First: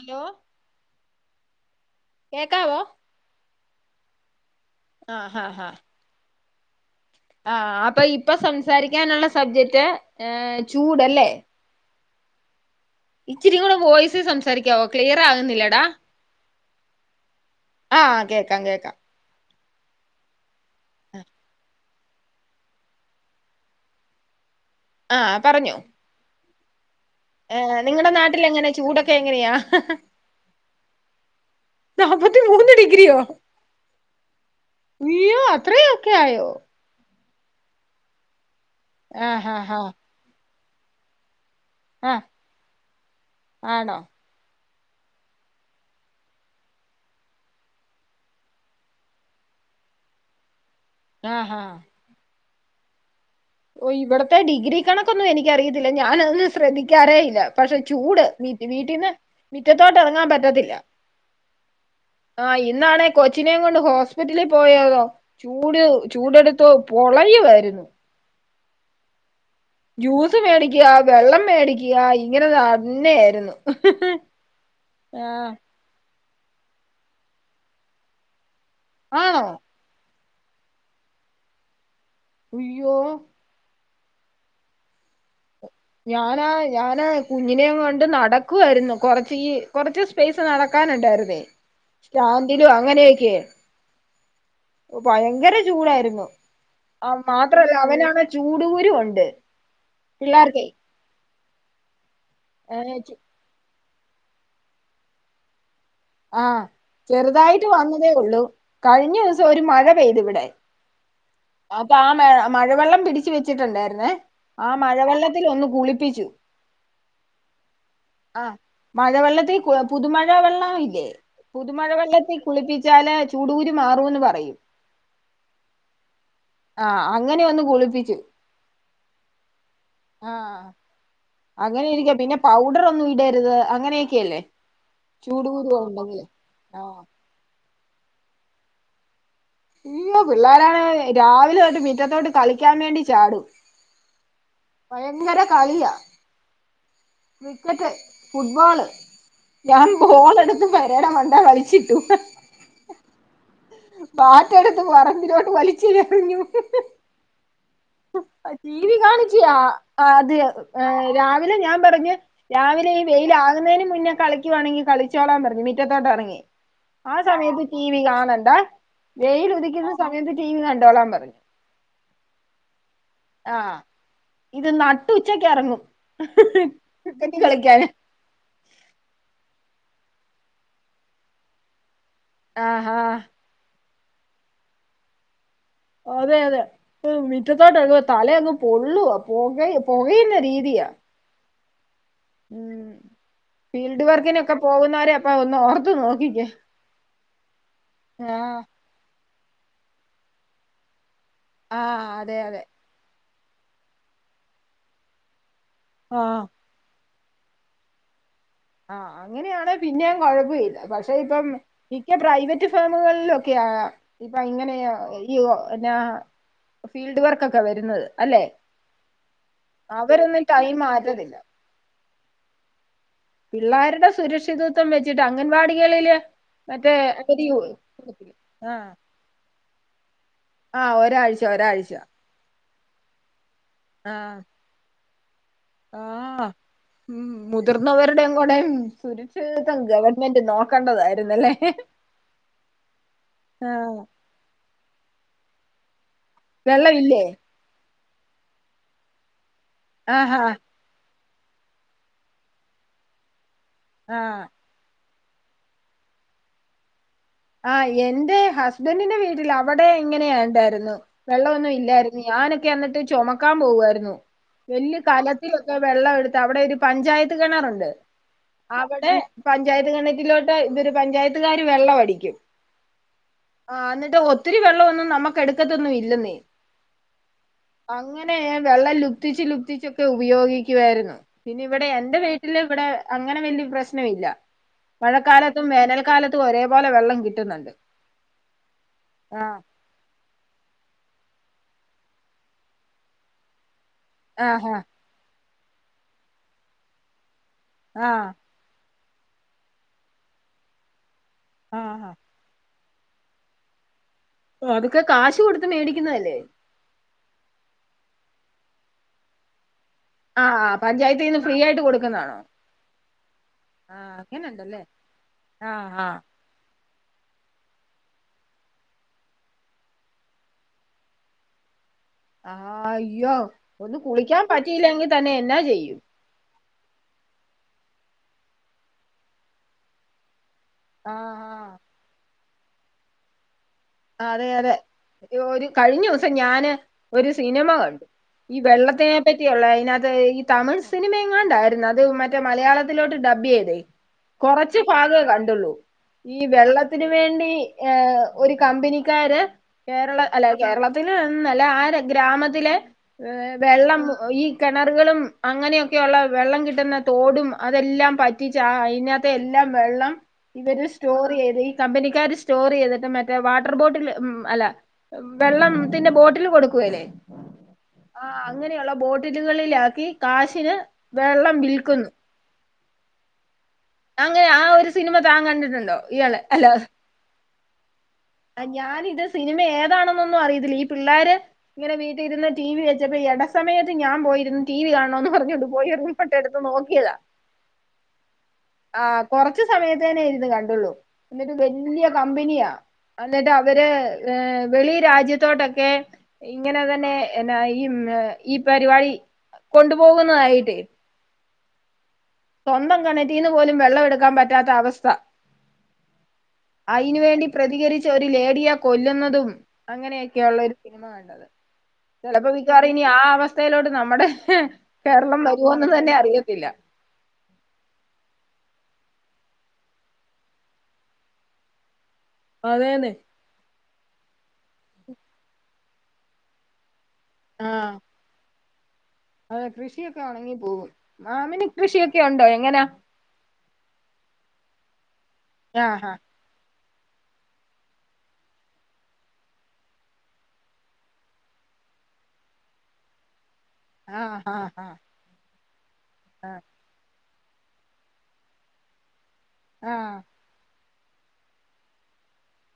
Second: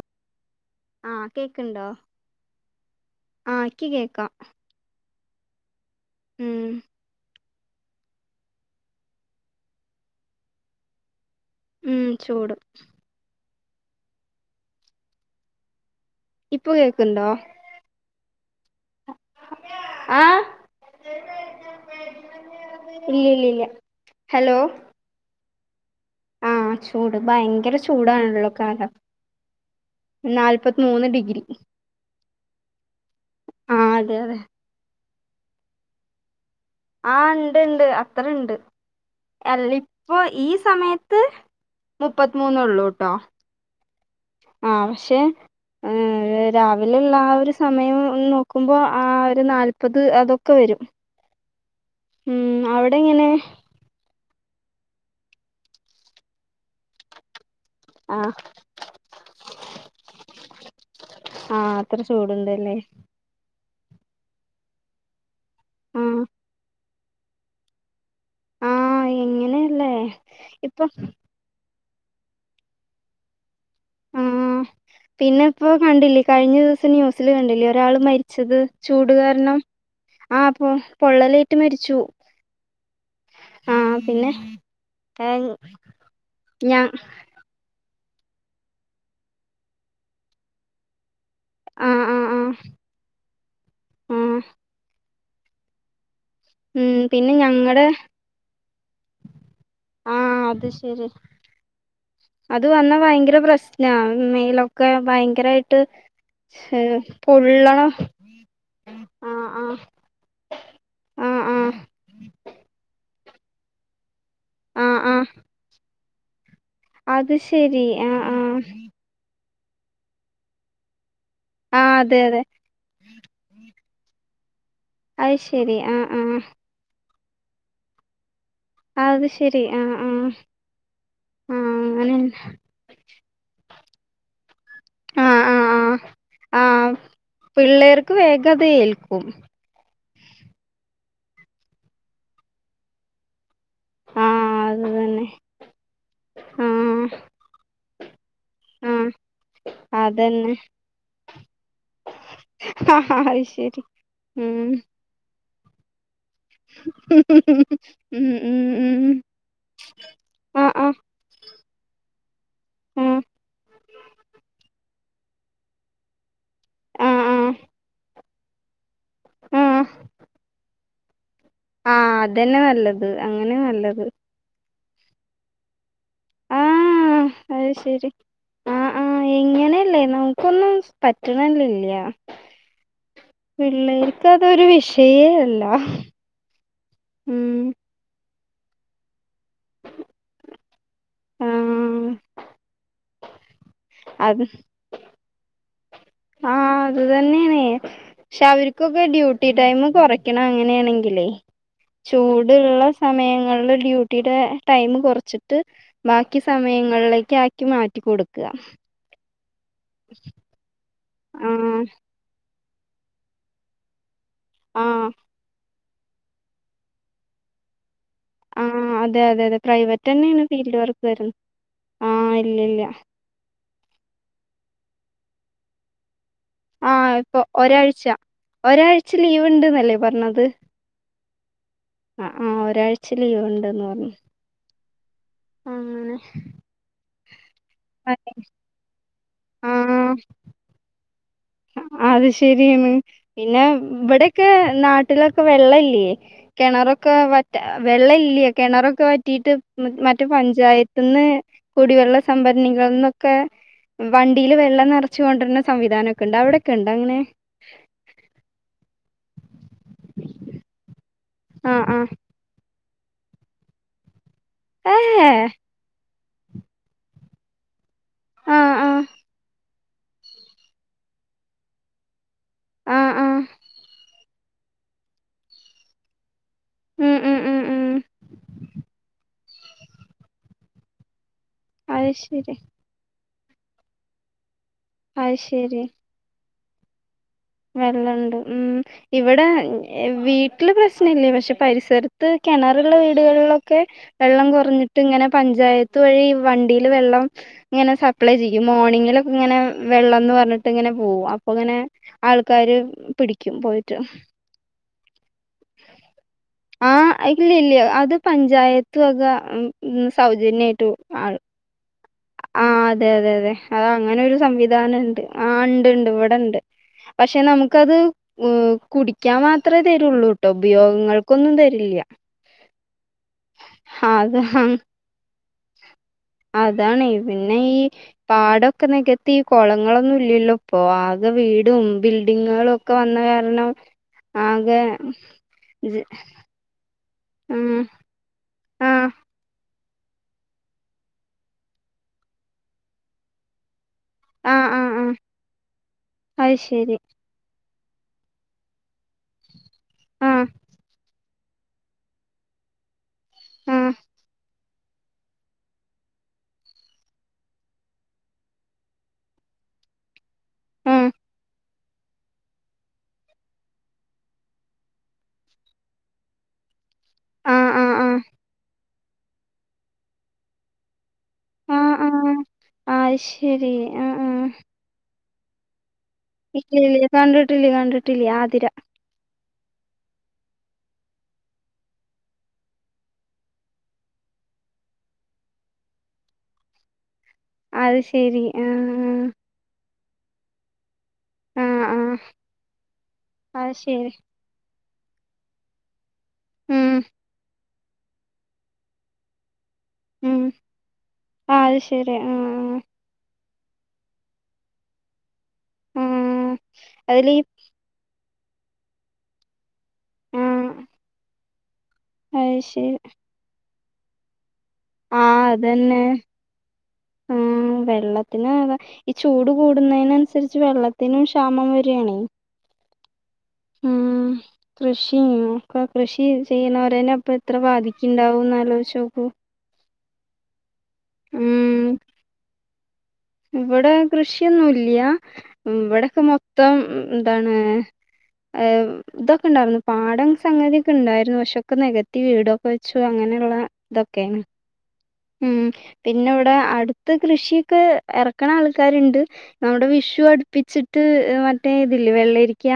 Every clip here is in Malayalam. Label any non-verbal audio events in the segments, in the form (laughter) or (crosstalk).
ഹലോ ആഹ കേക്ണ്ടോ കേക്കാവോ ആഹ ഇക്കി കേക്കാം ആഹ ഹഹ ഹഹ ഉം ആ അപ്പോ ഇപ്പോ സംസാരിക്കാനുള്ള സബ്ജക്റ്റ് ഏഹ് ചൂടല്ലേ ഉം ചൂട് ഇച്ചിരി കൂടെ വോയിസിൽ സംസാരിക്കാവോ ക്ലിയർ ആവുന്നില്ലേടാ ഇപ്പൊ കേക്കുണ്ടോ ആഹ് കേക്കാം കേക്കാം ആഹ് ഇല്ല ഇല്ല ഇല്ല ഹലോ ആ പറഞ്ഞോ ആഹ് ചൂ ചൂട് ഏ ഭയങ്കര നിങ്ങടെ നാട്ടിൽ ചൂടാണള്ളോ എങ്ങനെ കാലം ചൂടൊക്കെ എങ്ങനെയാ നാല്പത്തിമൂന്ന് ഡിഗ്രി നാപ്പത്തിമൂന്ന് ഡിഗ്രിയോ ആഹ് അതെ അതെ ഇയ്യോ അത്രയൊക്കെ ആയോ ആഹ് ഇണ്ട് ഇണ്ട് അത്തറണ്ട് ആ ഹാ ല്ല ഹാ ഇപ്പോ ഈ സമയത്ത് ആ മുപ്പത്തിമൂന്നള്ളൂട്ടോ ആണോ ആഹ് പക്ഷെ ഏഹ് രാവിലെുള്ള ആ ഒരു സമയം നോക്കുമ്പോൾ ആ ഒരു നാല്പത് അതൊക്കെ വരും ആഹ് ആഹ് ഉം അവിടെ എങ്ങനെ ഓഹ് ഇവിടത്തെ ഡിഗ്രി കണക്കൊന്നും എനിക്കറിയത്തില്ല ഞാനതൊന്നും ശ്രദ്ധിക്കാറേ ഇല്ല പക്ഷെ ചൂട് ആഹ് വി വീട്ടിന്ന് മിറ്റത്തോട്ട് എറങ്ങാൻ പറ്റത്തില്ല ആഹ് അത്ര ചൂടുണ്ടല്ലേ കൊച്ചിനേം കൊണ്ട് ഹോസ്പിറ്റലിൽ പോയതോ ചൂട് ആഹ് ചൂടെടുത്ത് പൊളയുവായിരുന്നു ആഹ് എങ്ങനെ ജ്യൂസ് മേടിക്കുക വെള്ളം മേടിക്കുക ഇങ്ങനെ തന്നെയായിരുന്നു ഉം പിന്നെ ആഹ് ഇപ്പോ കണ്ടില്ലേ കഴിഞ്ഞ ദിവസം ന്യൂസില് കണ്ടില്ലേ ഒരാള് മരിച്ചത് ചൂട് ആണോ കാരണം ആ പ്പൊ പൊള്ളലേറ്റ് മരിച്ചു ഉയ്യോ ആഹ പിന്നെ ഞാൻ കുഞ്ഞിനേം കൊണ്ട് നടക്കുവാരുന്നു കൊറച്ച് ഈ കൊറച്ച് സ്പേസ് നടക്കാനുണ്ടായിരുന്നേ ആഹ് ആഹ് ആഹ് സ്റ്റാൻഡിലും അങ്ങനെയൊക്കെ ആഹ് ഭയങ്കര ചൂടാരുന്നു ഉം ആഹ് പിന്നെ മാത്രല്ല ഞങ്ങടെ അവനാണെ ചൂട് കുരു ഒണ്ട് ആഹ് പിള്ളർക്കെ അത് ശരി അത് വന്നാ ഏഹ് ഭയങ്കര പ്രശ്ന മേലൊക്കെ ഭയങ്കരായിട്ട് ആഹ് ഏഹ് ചെറുതായിട്ട് പൊള്ളണ വന്നതേ ഒള്ളൂ കഴിഞ്ഞ ആഹ് ദിവസം ഒരു ആഹ് മഴ പെയ്ത് ഇവിടെ ആഹ് ആഹ് അ ആ മ മഴവെള്ളം പിടിച്ച് വെച്ചിട്ടുണ്ടായിരുന്നേ ആ ആഹ് ആഹ് മഴവെള്ളത്തിൽ ഒന്നു കുളിപ്പിച്ചു അത് ശെരി ആഹ് ആഹ് ആഹ് മഴവെള്ളത്തി കു പുതുമഴ വെള്ളം ഇല്ലേ ആഹ് അതെ പുതുമഴവെള്ളത്തി അതെ കുളിപ്പി ചാല ചൂടുകുരു മാറൂന്ന് പറയും അയ് ശരി ആഹ് ആഹ് ആഹ് അങ്ങനെ ഒന്ന് കുളിപ്പിച്ച് അത് ശെരി ആഹ് ആഹ് ആഹ് അങ്ങനെ ഇരിക്ക അങ്ങനെണ് പിന്നെ പൗഡറൊന്നും ഇടരുത് അങ്ങനെയൊക്കെയല്ലേ ആഹ് ചൂട് കൂരു ആഹ് ആഹ് ഒണ്ടെങ്കില് ആഹ് പിള്ളേർക്ക് വേഗതേൽക്കും ഉം പിള്ളോരാണെ രാവിലെ തൊട്ട് മിറ്റത്തോട്ട് കളിക്കാൻ വേണ്ടി ചാടും ആഹ് അത് തന്നെ ഭയങ്കര കളിയാ ആഹ് ക്രിക്കറ്റ് ഫുട്ബോള് ആഹ് ഞാൻ ബോൾ അതന്നെ എടുത്ത് പേരെടെ മണ്ടേ അടിച്ചിട്ടു (inaudible) ഉം പാട്ടെടുത്ത് പറമ്പിലോട്ട് വലിച്ചില്ലറിഞ്ഞു ഉം ഉം ടി വി ഉം കാണിച്ചയാ ആദ്യം ആഹ് ആഹ് ഏഹ് രാവിലെ ഞാൻ പറഞ്ഞ് രാവിലെ ഈ വെയിലാകുന്നേന് മുന്നേ കളിക്കുവാണെങ്കി കളിച്ചോളാൻ പറഞ്ഞ് മിറ്റത്തോട്ടെറങ്ങി ആഹ് ആ ആഹ് ആഹ് സമയത്ത് ടി വി കാണണ്ടാ വെയില് ആഹ് ഉദിക്കുന്ന സമയത്ത് ടി വി കണ്ടോളാൻ പറഞ്ഞ് ആഹ അതന്നെ നല്ലത് അങ്ങനെ ആഹ് നല്ലത് ഇത് നട്ട് ഉച്ചക്കറങ്ങും അയ് ശരി ആഹ് ആഹ് ഇങ്ങനെയല്ലേന്നു നമുക്കൊന്നും പറ്റ്ണെന്നെല്ല്യ ആഹാ പിള്ളേർക്ക് അതൊരു വിഷയേ അല്ല അതെ അതെ ഉം മിറ്റത്തോട്ടടു തല പൊള്ളുവ പുക പുകയുന്ന രീതിയ ഉം ഉം ഫീൽഡ് അത് വർക്കിനൊക്കെ പോകുന്നവരെ അപ്പൊ ഒന്ന് ഓർത്ത നോക്കിക്കേ ആ അത് തന്നെയണ പക്ഷെ ആഹ് അവർക്കൊക്കെ ഡ്യൂട്ടി ടൈം കുറയ്ക്കണം അങ്ങനെയാണെങ്കിലേ ആഹ് അതെ അതെ ചൂടുള്ള സമയങ്ങളില് ഡ്യൂട്ടിയുടെ ടൈം കുറച്ചു ട്ട് ബാക്കി ആഹ് സമയങ്ങളിലേക്ക് ആക്കി മാറ്റി കൊടുക്കുക ആഹ് അങ്ങനെയാണ് പിന്നെയും കുഴപ്പ മില്ല പക്ഷെ ഇപ്പം ആഹ് മിക്ക പ്രൈവ- - മറ്റ് ഫാമുകളിലൊക്കെയ ഇപ്പൊ ഇങ്ങനെയ ആഹ് പിന്നാ ഫീൽഡ് വർക്ക് ഒക്കെ വരുന്നത് അല്ലെ ആഹ് അതെ അതെ അതെ പ്രൈവറ്റ് അവരൊന്നും തന്നെയാണ് ടൈം ഫീൽഡ് വർക്ക് മാറ്റത്തില്ല വരുന്നത് ആഹ് ഇല്ല ഇല്ല പിള്ളേരുടെ സുരക്ഷിതത്വം വെച്ചിട്ട് അംഗൻവാടികളില് മറ്റേ ആഹ് ഇപ്പൊ അവര് ഒരാഴ്ച ആഹ് ഒരാഴ്ച ലീവ് ഉണ്ട്ന്നല്ലേ പറഞ്ഞത് ആഹ് ഒരാഴ്ച ഒരാഴ്ച ആഹ് ആഹ് ഒരാഴ്ച ലീവ് ഉണ്ടന്ന് പറഞ്ഞു ആഹ് അങ്ങനെ ആഹ് ഉ മുതിർന്നവരുടെയും കൂടെ സുരക്ഷിതത്വം ആഹ് ഗവൺമെന്റ് നോ കണ്ടതായിരുന്നല്ലേ അത് ശരിയാണ് പിന്നെ ആഹ് ഇവിടെയക്കെ നാട്ടിലൊക്കെ വെള്ളല്ലേ കിണറൊക്കെ വെള്ളമില്ലേ വറ്റ വെള്ള ഇല്ല കിണറൊക്കെ വറ്റിട്ട് മറ്റേ ആഹാ പഞ്ചായത്തിന്ന് കുടിവെള്ള സംഭരണികളിൽ നിന്നൊക്കെ ആഹ് വണ്ടിയില് വെള്ളം നിറച്ചു കൊണ്ടു വരുന്ന സംവിധാനം ഒക്കെണ്ട്ടൊക്കെ ഉണ്ട്ങ്ങനെ ആഹ് എന്റെ ഹസ്ബൻന്റെ വീട്ടിൽ അവിടെ ഇങ്ങനെയുണ്ടായിരുന്നു വെള്ളമൊന്നും ആഹ് ആഹ് ഇല്ലായിരുന്നു ഞാനൊക്കെ എന്നിട്ട് ചുമക്കാൻ പോവായിരുന്നു വല്യയ ഏഹ് കലത്തിൽ വെള്ളം എടുത്ത് അവിടെ ഒരു പഞ്ചായത്ത് കിണറുണ്ട് ആഹ് ആഹ് അവിടെ പഞ്ചായത്ത് കിണറ്റിലോട്ട് ഇവര് പഞ്ചായത്തുകാര് വെള്ളം അടിക്കും ആഹ് എന്നിട്ട് ഒത്തിരി വെള്ളം ഒന്നും നമ്മുക്ക് എടുക്കത്തൊന്നും ഇല്ലെന്നേ ഉം ഉം ഉം ഉം അങ്ങനെ വെള്ളം ലുപ്തിച്ച് ലുപ്തിച്ച് ഒക്കെ ഉപയോഗിക്കുമായിരുന്നു പിന്നെ ഇവിടെ അത് എന്റെ വീട്ടിൽ ശരി ഇവിടെ അങ്ങനെ വലിയ പ്രശ്നം ഇല്ല അത് മഴക്കാലത്തും ശരി വേനൽക്കാലത്തും ഒരേ പോലെ വെള്ളം കിട്ടും വെള്ളണ്ട് ഉം ഇവടെ ആഹ് വീട്ടില് പ്രശ്ന ഇല്ലേ പക്ഷെ പരിസരത്ത് കിണറുകളുള്ള വീടുകളിലൊക്കെ വെള്ളം ആഹ് ആഹ് കുറഞ്ഞിട്ട് ഇങ്ങനെ പഞ്ചായത്ത് വഴി വണ്ടിൽ വെള്ളം ഇങ്ങനെ ആഹ് സപ്ലൈ ചെയ്യും ഈ മോർണിങ്ങിലൊക്കെ ഇങ്ങനെ വെള്ളംന്ന് പറഞ്ഞിട്ട് ഇങ്ങനെ പോവും അപ്പൊ ഇങ്ങനെ ആഹ് ആൾക്കാര് പിടിക്കും പോയിട്ട് അതൊക്കെ കാശ് കൊടുത്ത് മേടിക്കുന്നതല്ലേ ആഹ് ഇല്ല ഇല്ല അത് പഞ്ചായത്ത് വക ആഹ് സൗജന്യായിട്ട് ആൾ പഞ്ചായത്തിന്ന് ഫ്രീ ആയിട്ട് കൊടുക്കുന്നതാണോ ആഹ് അതെ അതെ അതെ അത ആഹ് അങ്ങനെ ഒരു അങ്ങനെണ്ടല്ലേ സംവിധാനം ഉണ്ട് ആ ഉണ്ട് ആഹ് ഉണ്ട് ആഹ് ഇവിടെണ്ട് പക്ഷെ നമുക്കത് ഏ കുടിക്കാൻ മാത്രമേ തരുള്ളൂ ട്ടോ ഉപയോഗങ്ങൾക്കൊന്നും തരില്ല ആ അയ്യോ ഒന്നും അത് കുളിക്കാൻ പറ്റിയില്ലെങ്കിൽ തന്നെ എന്നാ ചെയ്യും അതാണ് പിന്നെ ഈ പാടൊക്കെ നികത്തി ഈ കുളങ്ങളൊന്നും ഇല്ലല്ലോ പോ ആകെ ആഹ് ആഹ് വീടും ബിൽഡിങ്ങുകളും ഒക്കെ വന്ന കാരണം അതെ അതെ ആകെ ഒരു ഇത് കഴിഞ്ഞ ദിവസം ഞാന് ഒരു സിനിമ ആഹ് കണ്ടു ഈ ആഹ് വെള്ളത്തിനെ പറ്റിയുള്ള അതിനകത്ത് ഈ തമിഴ് സിനിമയങ്ങാണ്ട് ആയി യിരുന്നു അത് മറ്റേ മലയാളത്തിലോട്ട് ഡബ് ചെയ്തേ ആഹ് കുറച്ച് ആഹ് ആഹ് ഭാഗേ കണ്ടുള്ളൂ ഈ അത് ശരി വെള്ളത്തിന് വേണ്ടി ഒരു കമ്പനി ക്കാര് കേരള ആഹ് അല്ലെ കേരളത്തിന്നല്ല ആ ഗ്രാമത്തിലെ ഏ ആഹ് വെള്ളം ഈ കിണറുകളും അങ്ങനെയൊക്കെയുള്ള വെള്ളം കിട്ടുന്ന തോടും അതെല്ലാം പറ്റിച്ച് അതിനകത്ത് പ്പ എല്ലാം വെള്ളം ഇവര് ആഹ് സ്റ്റോർ ചെയ്ത് ഈ കമ്പനിക്കാർ സ്റ്റോർ ചെയ്തിട്ട് മ- റ്റെ വാട്ടർ ബോട്ടില് ഉം അല്ല വെള്ളംത്തിന്റെ ബോട്ടിൽ കൊടുക്കൂല്ലേ ആഹ് അങ്ങനെയുള്ള ബോട്ടിലുകളിലാക്കി കാശിന് വെള്ളം ആഹ് ആഹ് വിൽക്കുന്നു ആഹ് അയ് ശരി ആഹ് അങ്ങനെ ആഹ് ആ ഒരു സിനിമ താൻ കണ്ടിട്ടുണ്ടോ ഇയാള് അല്ല ഇല്ലല്ല കണ്ടിട്ടില്ല കണ്ടിട്ടില്ല ആതിര ഞാനിത് സിനിമ ഏതാണെന്നൊന്നും അറിയത്തില്ല ഈ പിള്ളേര് ഇങ്ങനെ വീട്ടിൽ ഇരുന്ന് ടി വി വെച്ചപ്പോ എട സമയത്ത് ഞാൻ പോയിരുന്നു ടി വി കാണണോന്ന് പറഞ്ഞോണ്ട് പോയിരുന്നു ഇപ്പട്ടെടുത്ത് എടുത്ത് നോക്കിയതാ അത് ശരി ആഹ് ആഹ് കൊറച്ച് സമയത്തേനെ ഇരുന്നു കണ്ടുള്ളൂ എന്നിട്ട് ആഹ് വല്ല്യ ആഹ് കമ്പനിയാ എന്നിട്ട് അത് അവര് ശരി ഏഹ് വെളി രാജ്യത്തോട്ടൊക്കെ ഇങ്ങനെ ഉം തന്നെ എന്നാ ഈ ഈ പരിപാടി കൊണ്ടു ഉം പോകുന്നതായിട്ടേ ആഹ് അത് ശരി ആഹ് സ്വന്തം കെണറ്റീന്ന് പോലും വെള്ളം എടുക്കാൻ പറ്റാത്ത അവസ്ഥ ആഹ് അയിന് അതില് വേണ്ടി പ്രതികരിച്ച ഒരു ലേഡിയെ കൊല്ലുന്നതും അങ്ങനെയൊക്കെയുള്ള ആഹ് ഒരു സിനിമ കണ്ടത് ചെലപ്പോ അത് മിക്കവാറും ശരി ഇനി ആ അവസ്ഥയിലോട്ട് നമ്മുടെ കേരളം ആഹ് വരുവോന്ന് അതന്നെ തന്നെ അറിയത്തില്ല ആഹ് വെള്ളത്തിന് (unintelligible) ഈ ചൂട് കൂടുന്നതിനനുസരിച്ച് വെള്ളത്തിനും ക്ഷാമം വരാണെ അതേന്നെ ഉം കൃഷിം ഒക്കെ കൃഷി ചെയ്യുന്നവരെന്നെ ഇപ്പൊ എത്ര ആഹ് ബാധിക്കിണ്ടാവും എന്ന് ആലോചിച്ച് നോക്കു അതെ കൃഷിയൊക്കെ ഒണങ്ങിപ്പോകും മാമന് ഉം കൃഷിയൊക്കെ ഉണ്ടോ എങ്ങനാ ഇവിടെ കൃഷിയൊന്നും ഇല്ല ആഹ് ഇവിടൊക്കെ മൊത്തം എന്താണ് ഏഹ് ഇതൊക്കെ ഉണ്ടായിരുന്നു പാടം സംഗതി ഒക്കെ ഉണ്ടായിരുന്നു പക്ഷെ ഒക്കെ നികത്തി വീടോ ക്കെ വെച്ചു അങ്ങനെയുള്ള ഇതൊക്കെയാണ് ആഹ് ആഹ് ആഹ് ഉം പിന്നെ ഇവിടെ അടുത്ത് കൃഷിയൊക്കെ എറക്ക്ണ ആൾക്കാരുണ്ട് നമ്മുടെ ആഹ് വിഷു അടുപ്പിച്ചിട്ട് മറ്റേ ഇതില്ലേ വെള്ളരിക്ക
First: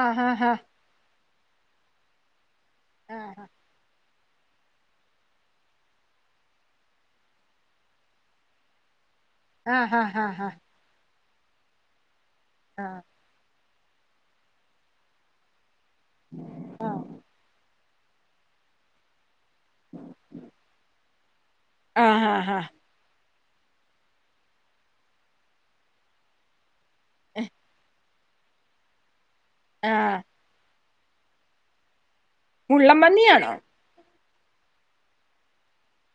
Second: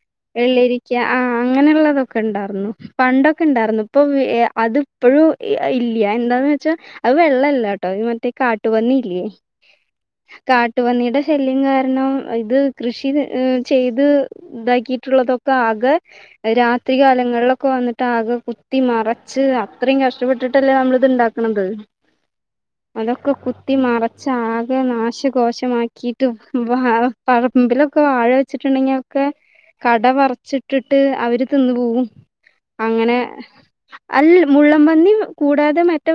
ആഹ് വെള്ളരി ക്ക ആഹ് അങ്ങനെയുള്ളതൊക്കെ ഉണ്ടാർന്നു ആഹ് പണ്ടൊക്കെ ഉണ്ടാർന്നു ഇപ്പൊ വ് ഏഹ് അത് ഇപ്പഴും എ ഇല്ലാ എന്താന്ന് വെ- ച്ചാ അത് വെള്ളല്ലാട്ടോ മറ്റേ കാട്ടുപന്നില്ലേ ആഹ് ആഹ് ആഹ് ആഹ് ട്ട് പന്നിയുടെ ശല്യം കാരണം ഇത് കൃഷി ഏഹ് ചെയ്ത് ഇതാക്കിയിട്ടുള്ളതൊക്കെ ആകെ രാത്രികാലങ്ങളിലൊക്കെ വന്നി ട്ടാകെ കുത്തി മറച്ച് അത്രയും കഷ്ടപ്പെട്ടിട്ടല്ലേ നമ്മള് ഇത് ഇണ്ടാക്ക്ണത് ആഹ് ആഹ് ആഹ് അതൊക്കെ കുത്തി മറച്ച് ആകെ നാശകോശമാ ക്കീട്ട് വാഴ പറമ്പിലൊക്കെ വാഴ വെച്ചിട്ടുണ്ടെങ്കിൽ ഒക്കെ കട ആഹ് പറച്ചിട്ടി ട്ട് അവര് തിന്ന് പോവും മുള്ളൻ അങ്ങനെ പന്നിയാണോ അല്ല മുള്ളം പന്നി കൂടാതെ മറ്റേ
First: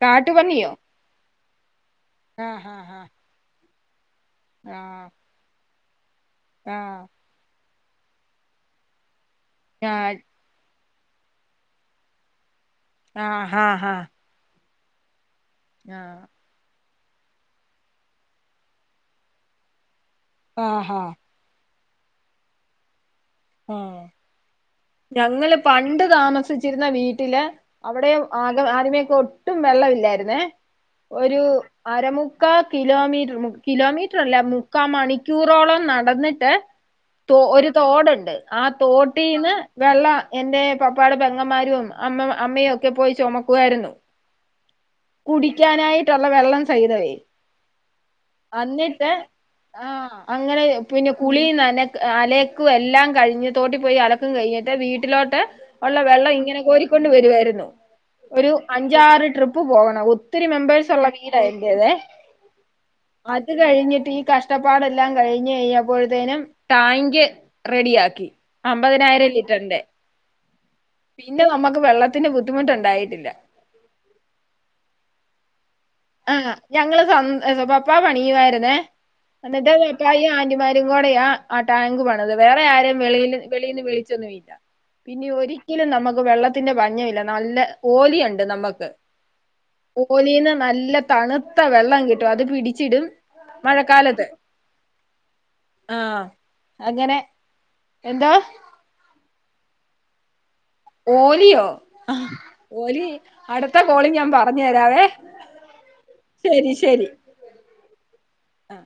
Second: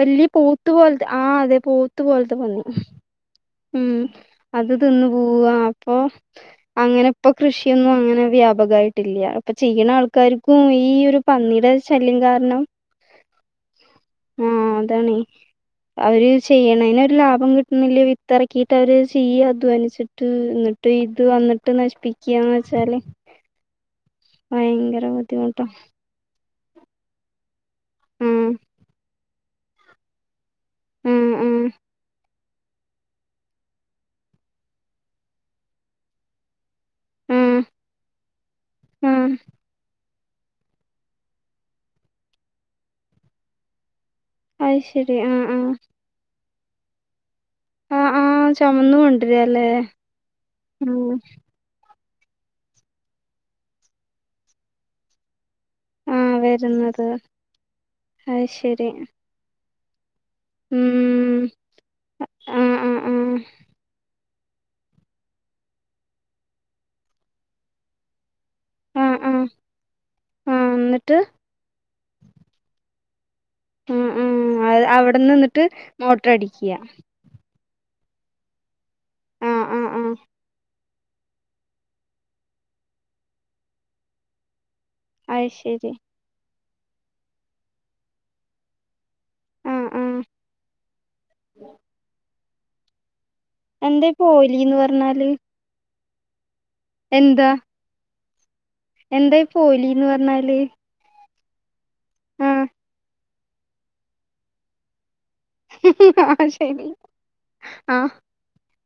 വലിയ പോത്ത് കാട്ടുപന്നിയോ പോലെത്തെ ആഹ് അതെ പോ ത്ത് പോലത്തെ പന്നി ആഹ് ആഹ് ഉം അത് തിന്നു ആഹ് പോവാ അപ്പൊ ആഹ് അങ്ങനെ ഇപ്പൊ കൃഷിയൊന്നും അങ്ങനെ വ്യാപകായിട്ടില്ല അപ്പൊ ചെയ്യ്ണ ഞാൻ ആൾക്കാർ ക്കും ഈ ഒരു പന്നിയുടെ ശല്യം കാരണം ആ ഹാ ഹാ ആ അതാണെ അവര് ചെയ്യ്ണേണ് ഒര് ലാഭം കിട്ട്ണില്ലേ വി ത്തറക്കീട്ട് അവര് ചെയ്യ അധ്വാനിച്ചിട്ട് ന്നട്ട് ആഹാ ഇത് വന്ന് ട്ട് നഷ്പ്പിക്ക്യാന്ന് വെച്ചാല് ഏഹ് ഭയങ്കര ഞങ്ങള് ബുദ്ധിമുട്ടാ പണ്ട് താമസിച്ചിര്ന്ന വീട്ടില് അവടെ ഉം ആക ആദ്യമെക്കെ ഒട്ടും വെള്ളമില്ലായിര്ന്നേ ഉം ഒരു ഉം അരമു മുക്കാ കിലോമീറ്ററ് കിലോമീറ്ററ് അല്ല മുക്കാ മണിക്കൂറോളം നടന്നിട്ട് തോ ഉം ഒരു തോട് ഇണ്ട് ആ ഉം തോട്ടീന്ന് വെ ള്ള എന്റെ പപ്പാടെ പെങ്ങമാരും അമ്മ അമ്മയും ഒക്കെ പോയി ചോമക്കുവായിര്ന്നു അത് ശരി ആഹ് ആഹ് കുടിക്കാനായിട്ട്ള്ള വെള്ളം സഹിതവേ ആഹ് ആഹ് ചുമന്ന് അന്നിട്ട് കൊണ്ടുവരല്ലേ ആ അങ്ങനെ പിന്നെ ഉം കുളി ന്നന അലെക്കും എല്ലാം കഴിഞ്ഞ് തോട്ടി പോയി അലക്കും കഴിഞ്ഞിട്ട് വീട്ടിലോട്ട് ഒള്ള വെള്ളം ആഹ് ഇങ്ങനെ വരുന്നത് കോരിക്കൊണ്ട് വരുവായിരുന്നു അത് ഒരു ശരി അഞ്ചാറ് ട്രിപ്പ് പോകണം ഒ ഒത്തിരി മെമ്പേഴ്സ് ഉള്ള ഉം വീടായിരിക്കു അല്ലെ ആഹ് ആഹ് ആഹ് അത് കഴിഞ്ഞിട്ട് ഈ കഷ്ടപ്പാടെല്ലാം കഴിഞ്ഞ് കഴിഞ്ഞപ്പോയ്‌ത്തേനും ടാങ്ക് റെഡി ആക്കി ആഹ് അമ്പതിനായിരം ആഹ് ലിറ്റർന്റെ ആഹ് എന്നിട്ട് പി ന്നെ നമുക്ക് വെള്ളത്തിന് ബുദ്ധിമുട്ട് ഇണ്ടായിട്ടില്ല ഉം ഉം അത് അവടെ നിന്ന്ട്ട് ആഹ് ഞങ്ങള് പപ്പാ പണിയുമായിരുന്നേ ആഹ് എന്നിട്ട് ആഹ് ആഹ് പപ്പായും ആന്റിമാ കൂടെയാ ആ ടാങ്ക് പണിത് വേറെ ആരും വെളിയില് വെളീന്ന് വിളിച്ചൊന്നും ഇല്ല ഇനി അത് ഒരിക്കലും ശരി നമുക്ക് വെള്ളത്തിന്റെ പഞ്ഞവില്ല നല്ല ഓലിയുണ്ട് നമക്ക് ആഹ് ആഹ് ഓലീന്ന് നല്ല തണ്ത്ത വെള്ളം കിട്ടും അത് പിടിച്ചിടും മഴക്കാലത്ത് എന്തേപ്പ ഓലീന്ന് പർഞ്ഞാല് ആഹ് അങ്ങനെ എന്ദോ എന്തേപ്പൊ ഓലീന്ന് പർഞ്ഞാല് ഓലിയോ ഓലി അട്ത്ത കോളിൽ ഞാൻ പറഞ് തരാവേ ആഹ് ശരി ആഹ് ആഹ്